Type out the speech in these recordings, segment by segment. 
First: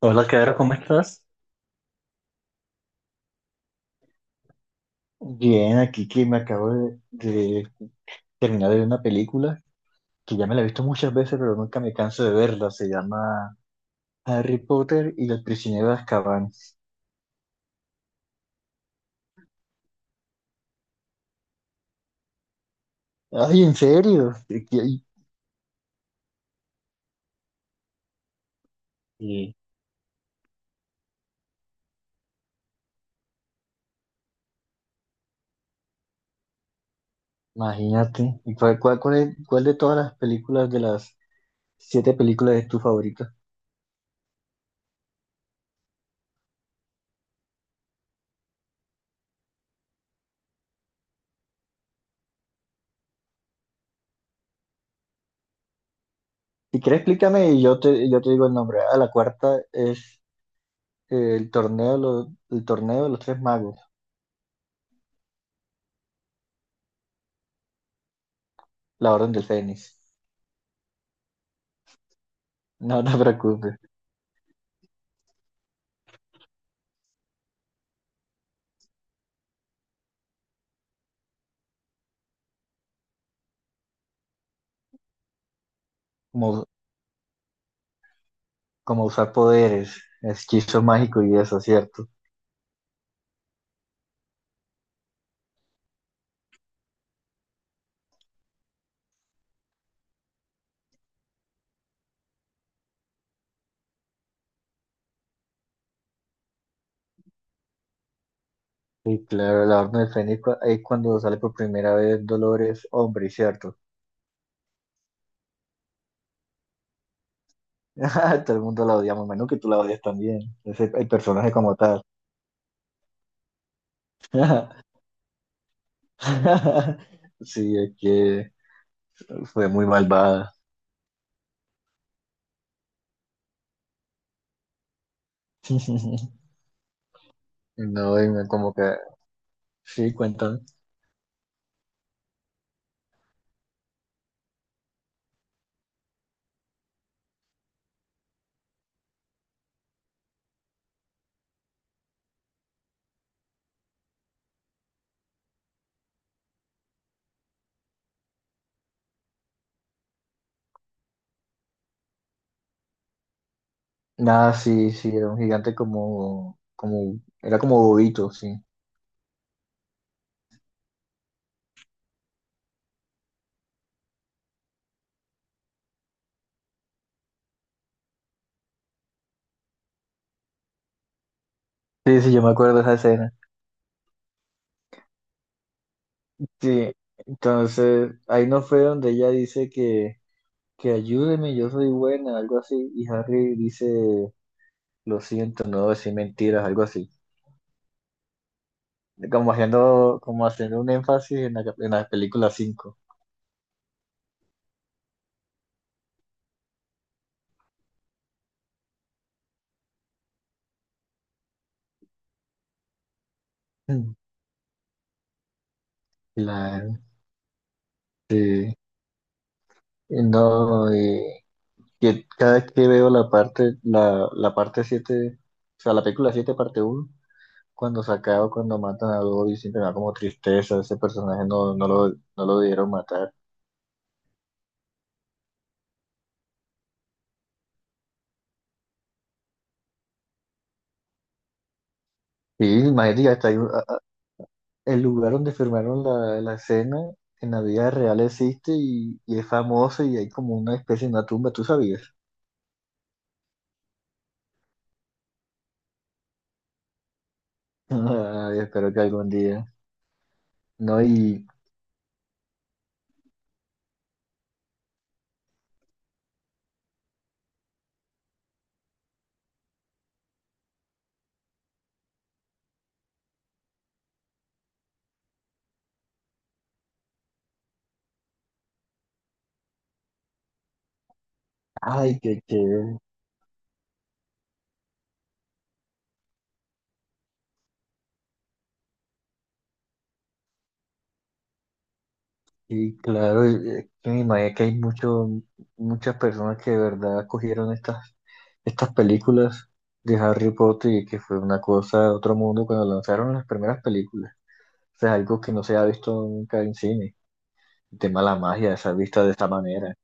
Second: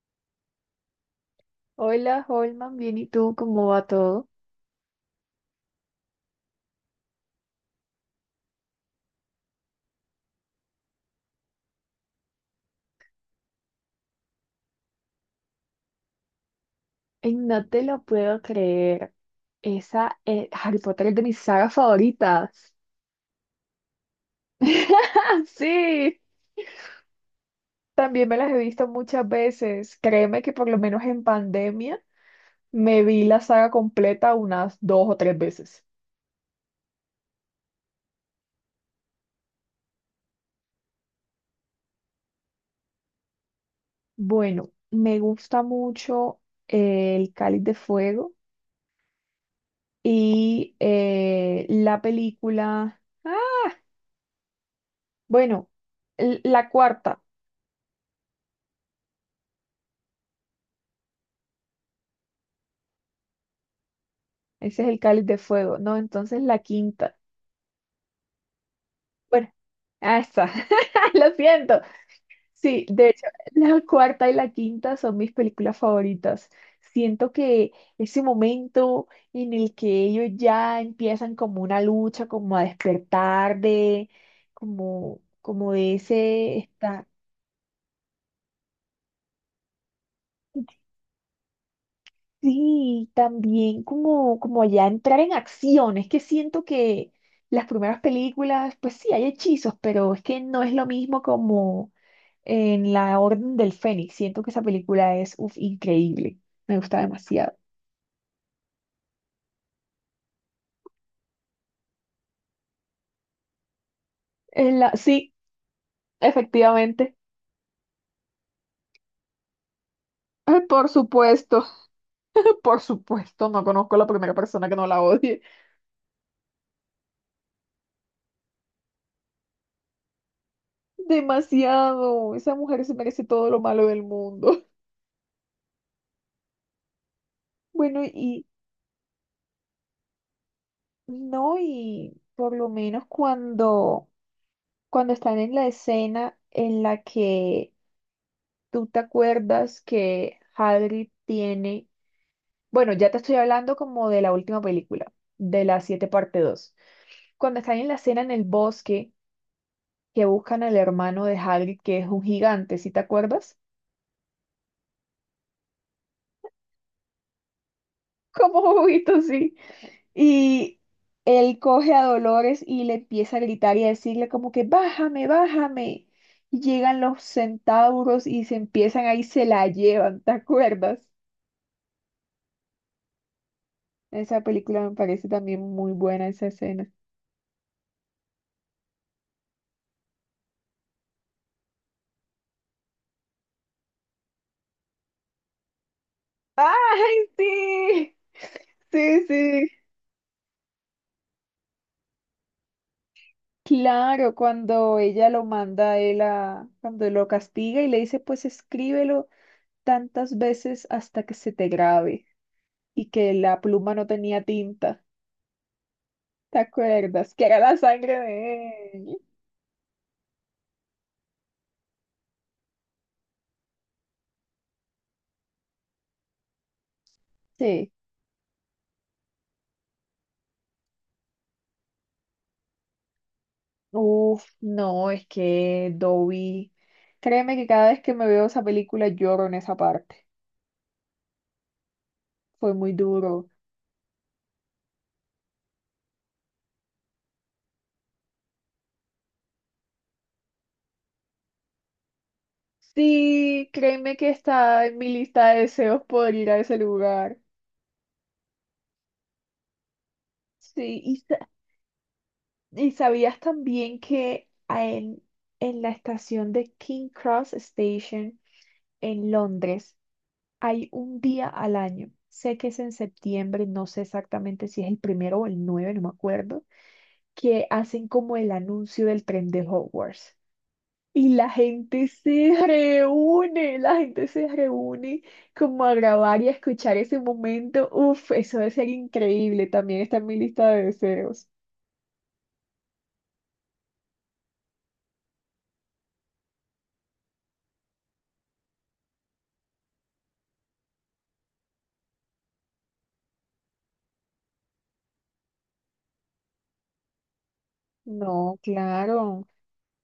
Hola, Caro, ¿cómo estás? Hola, Holman, bien, ¿y tú? ¿Cómo va todo? Bien, aquí que me acabo de terminar de ver una película que ya me la he visto muchas veces, pero nunca me canso de verla. Se llama Harry Potter y el prisionero de Azkaban. Ey, no te lo puedo creer. Esa Harry Potter es de mis sagas favoritas. Ay, ¿en serio? Sí, también me las he visto muchas y- veces. Créeme que por lo menos en pandemia me vi la saga completa unas dos o tres veces. Imagínate. ¿Y cuál de todas las películas, de las siete películas, es tu favorita? Bueno, me gusta mucho, El Cáliz de Fuego y, la película. Bueno, la Si quieres, cuarta. explícame y yo te digo el nombre. Ah, la cuarta es el torneo, el torneo de los tres magos, Ese es El Cáliz de Fuego. No, entonces la quinta. la Orden del Bueno, Fénix. Está. Lo siento. Sí, No de no te hecho, preocupes. la cuarta y la quinta son mis películas favoritas. Siento que ese momento en el que ellos ya empiezan como una lucha, como a despertar de, como de ese, está. Como usar poderes, hechizo mágico y eso, ¿cierto? Sí, también como, como ya entrar en acción. Es que siento que las primeras películas, pues sí, hay hechizos, pero es que no es lo mismo como en La Orden del Fénix. Siento que esa película es, uf, increíble. Me gusta demasiado. Y claro, la Orden del Fénix ahí cuando sale por primera vez Dolores, hombre, ¿cierto? Sí, efectivamente. Ah, todo el mundo la odiamos, menos que tú la odias también, Ay, es por el personaje supuesto, como tal. por supuesto, no conozco a la primera persona que no la odie. Sí, es que fue muy malvada. Demasiado. Esa mujer se merece todo lo malo del mundo. Bueno, No, y y como que, sí, cuentan. no, y por lo menos cuando... cuando están en la escena en la que tú te acuerdas que Hagrid tiene, bueno, ya te estoy hablando como de la última película, de la 7 parte 2. Cuando están en la escena en el bosque que buscan al hermano de Hagrid, que es un gigante, ¿sí te acuerdas? Nada, sí, sí, era un gigante era como bobito, sí. Como juguito, sí. Y él coge a Dolores y le empieza a gritar y a decirle como que bájame, bájame. Y llegan los centauros y se empiezan ahí, se la llevan, ¿te acuerdas? Sí, sí, yo me acuerdo de esa escena. Esa película me parece también muy buena esa escena. Sí, entonces ahí no fue donde ella dice que ayúdeme, yo soy buena, algo así, y Harry dice, lo siento, no voy a decir mentiras, algo así, ¡Ay, sí! Sí, como sí. haciendo, como haciendo un énfasis en la película cinco. Claro, cuando ella lo manda a él cuando lo castiga y le dice, pues escríbelo tantas veces hasta que se te grabe y que la pluma no Mm. tenía tinta. ¿Te Claro, acuerdas? Que era la sangre sí. de él. Y no, y que cada vez que veo la parte siete, o sea, la película 7 parte uno, Sí. cuando sacaba, cuando matan a Dobby, siempre me da como tristeza, ese personaje no, no lo dieron matar. Uf, no, es que Dobby, créeme que cada vez que me veo esa película lloro en esa parte. Sí, Fue muy imagínate, duro. hasta hay el lugar donde firmaron la escena en la vida real existe y es famoso y hay como una especie de una tumba, ¿tú sabías? Sí, créeme que está en mi lista de deseos poder ir a ese lugar. Ay, espero que algún día. No, Sí, y, y, y sabías también que en la estación de King Cross Station en Londres hay un día al año, sé que es en septiembre, no sé exactamente si es el 1 o el 9, no me acuerdo, que hacen como el anuncio del tren de Hogwarts. Y la gente ay, se reúne, la gente se reúne como a grabar y a escuchar ese momento. Uf, eso debe ser increíble. También está en mi lista de deseos. y claro, es que me imagino que hay muchas personas que de verdad cogieron estas películas de Harry Potter y que fue una cosa de otro mundo cuando lanzaron las primeras películas. O sea, algo que no se ha visto nunca en cine. El tema de la No, magia, se ha visto de claro. esta manera.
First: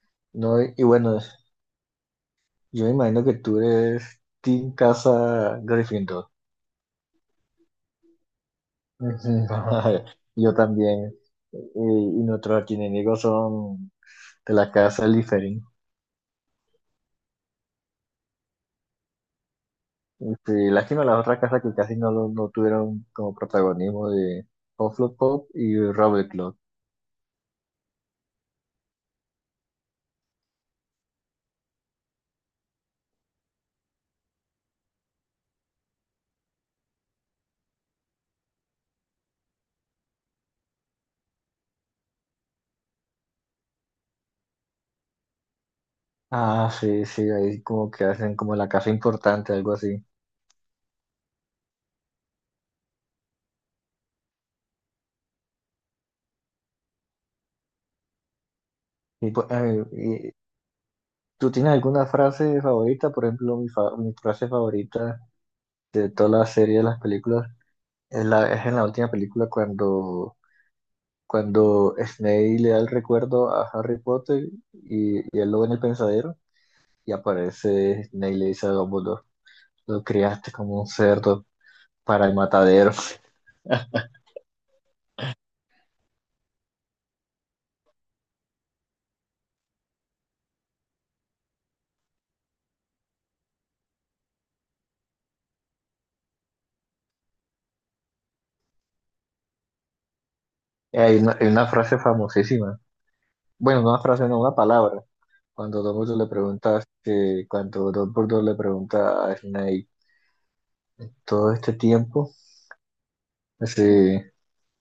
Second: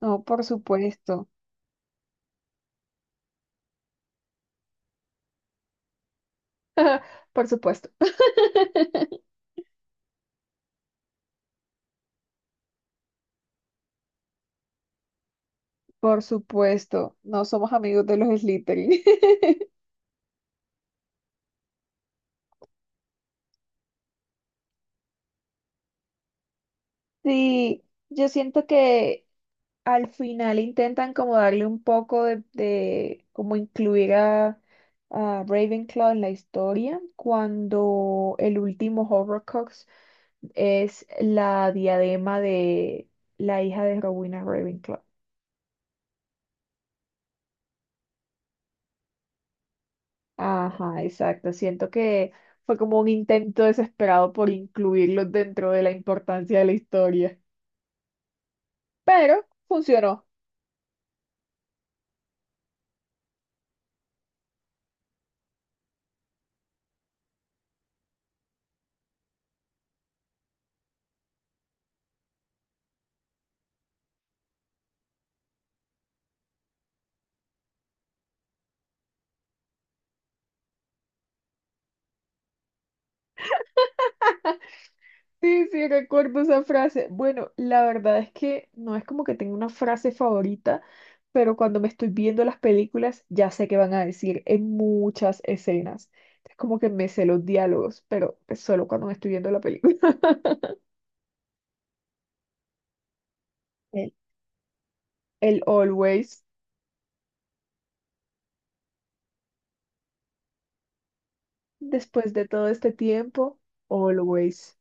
No, por No, y bueno, supuesto. yo me imagino que tú eres Team Casa Gryffindor. Por supuesto. Ujú. Yo también. Y, y nuestros archienemigos son de la casa Slytherin. Por supuesto. No somos amigos de los Slytherin. Y sí, lástima las otras casas que casi no, no tuvieron como protagonismo de Hufflepuff y Ravenclaw. Sí, yo siento que al final intentan como darle un poco como incluir a Ravenclaw en la historia cuando el último Horrocrux es la diadema de la hija de Rowena Ravenclaw. Ah, sí, sí, ahí como que hacen como la casa importante, algo así. Ajá, exacto. Siento que fue como un intento desesperado por incluirlos dentro de la importancia de la historia, Y, pero pues, funcionó. ¿Tú tienes alguna frase favorita? Por ejemplo, mi frase favorita de toda la serie de las películas es en la última película cuando Snape le da el recuerdo a Harry Potter y él lo ve en el pensadero y aparece Snape y le dice a Dumbledore, lo criaste como un cerdo para el matadero. Sí, sí, recuerdo esa frase. Bueno, la verdad es que no es como que tenga una frase favorita, pero cuando me estoy viendo las películas ya sé qué van a decir en muchas escenas. Es como que me sé los diálogos, pero es solo cuando me estoy viendo la película. Y hay una frase famosísima, bueno, no una El, frase, no, una palabra. el Cuando Dumbledore le always, pregunta, que, cuando Dumbledore le pregunta a Snape todo este después tiempo, de todo este tiempo, así, always.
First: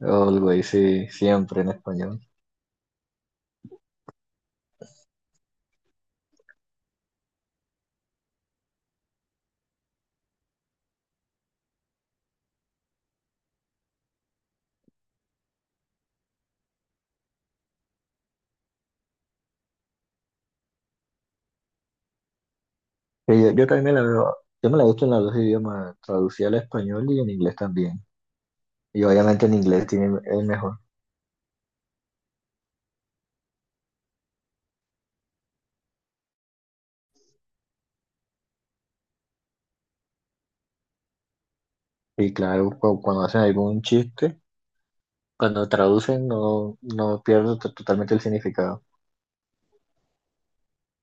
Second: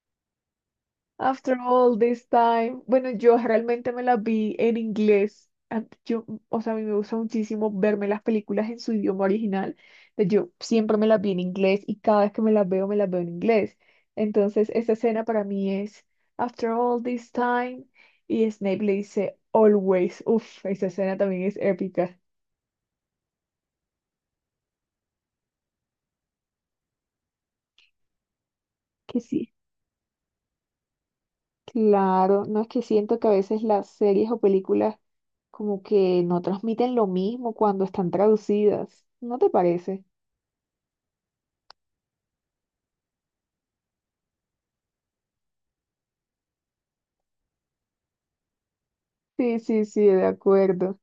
algo dice After siempre en all español. this time, bueno, yo realmente me las vi en inglés. Yo, o sea, a mí me gusta muchísimo verme las películas en su idioma original. Entonces, yo siempre me las vi en inglés y cada vez que me las veo en inglés. Entonces, esta escena para mí es After all this time y Snape le dice Always. Uf, esa escena también es épica. Sí, yo también me la veo, yo me la he visto en los dos idiomas, traducida al español y en inglés también. Y Que obviamente sí. en inglés tiene el mejor. Claro, no es que siento que a veces las series o películas como que no transmiten lo mismo cuando están traducidas, ¿no te parece? Y claro, cuando hacen algún chiste, cuando traducen no pierdo totalmente el significado. Sí, sí, sí, de acuerdo.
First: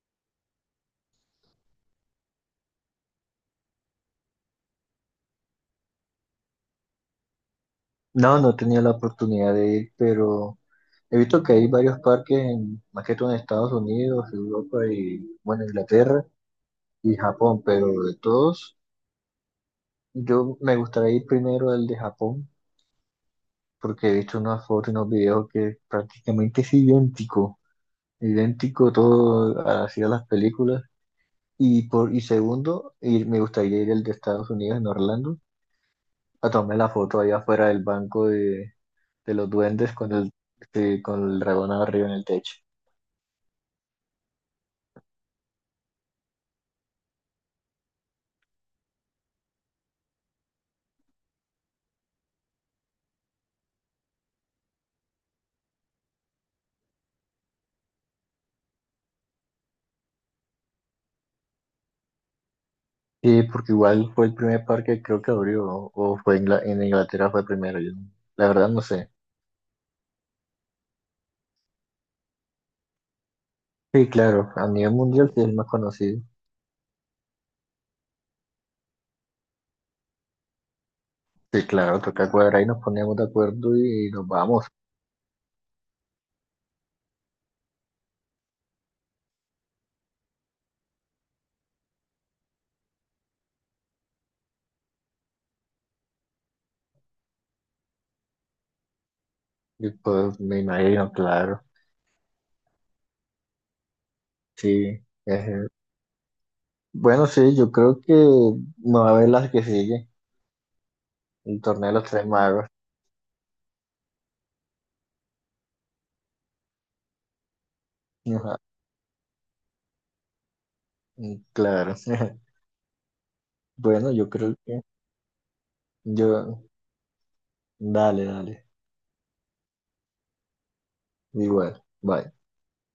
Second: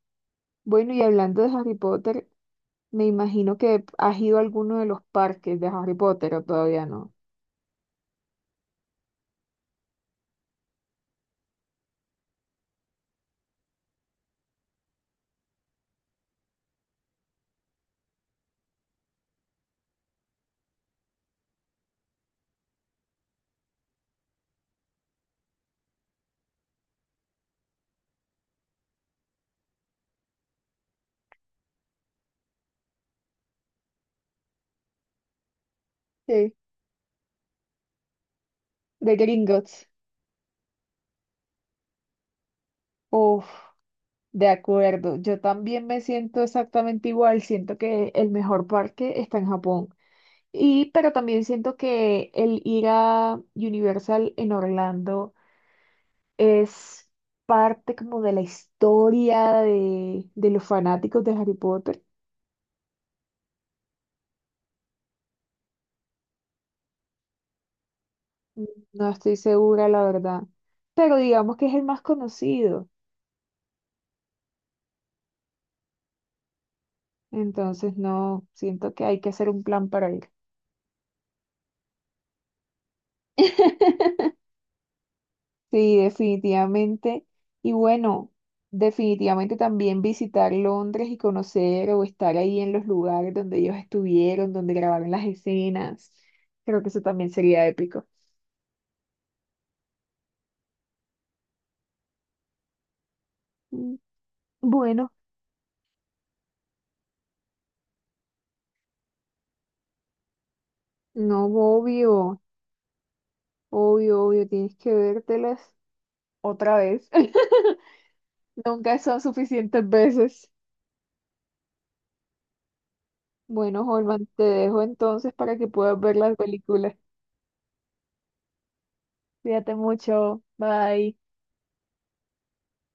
Bueno, y hablando de Harry Potter, me imagino que has ido a alguno de los parques de Harry Potter o todavía no. No, no tenía la oportunidad de ir, pero he visto que hay varios parques, más que todo en Estados Unidos, Europa y, bueno, Inglaterra y Japón, pero de todos, yo me gustaría ir primero al de Japón, porque he visto unas fotos y unos videos que es prácticamente es idéntico. Idéntico todo así a las películas. Y, y segundo, me gustaría ir al de Estados Unidos, en Orlando, a Sí, tomar la foto allá afuera del banco de, de de los Gringotts. duendes con el dragón arriba en el techo. Uf, de acuerdo. Yo también me siento exactamente igual. Siento que el mejor parque está en Japón. Y, pero también siento que el ir a Universal en Orlando es parte como de la historia de los fanáticos de Harry Potter. Sí, porque igual fue el primer parque que creo que abrió, o fue en Inglaterra fue primero, yo no- la verdad no No sé. estoy segura, la verdad. Pero digamos que es el más conocido. Sí, claro, a nivel mundial sí es el más conocido. Entonces, no, siento que hay que hacer un plan para ir. Sí, claro, toca cuadrar y nos ponemos de acuerdo y, nos vamos. Sí, definitivamente. Y bueno, definitivamente también visitar Londres y conocer o estar ahí en los lugares donde ellos estuvieron, donde grabaron las escenas. Creo que eso también sería épico. Y pues me imagino, claro, Mm. sí, Bueno, es Bueno, sí, yo creo que me va a ver las que sigue, no, el torneo de los tres obvio. magos. Obvio, obvio, tienes que vértelas otra vez. Ajá, Nunca son suficientes veces. mm, claro. Bueno, Bueno, Holman, yo te creo dejo que entonces para que puedas ver las yo, películas. dale, dale, Cuídate mucho. Bye. igual. Bye.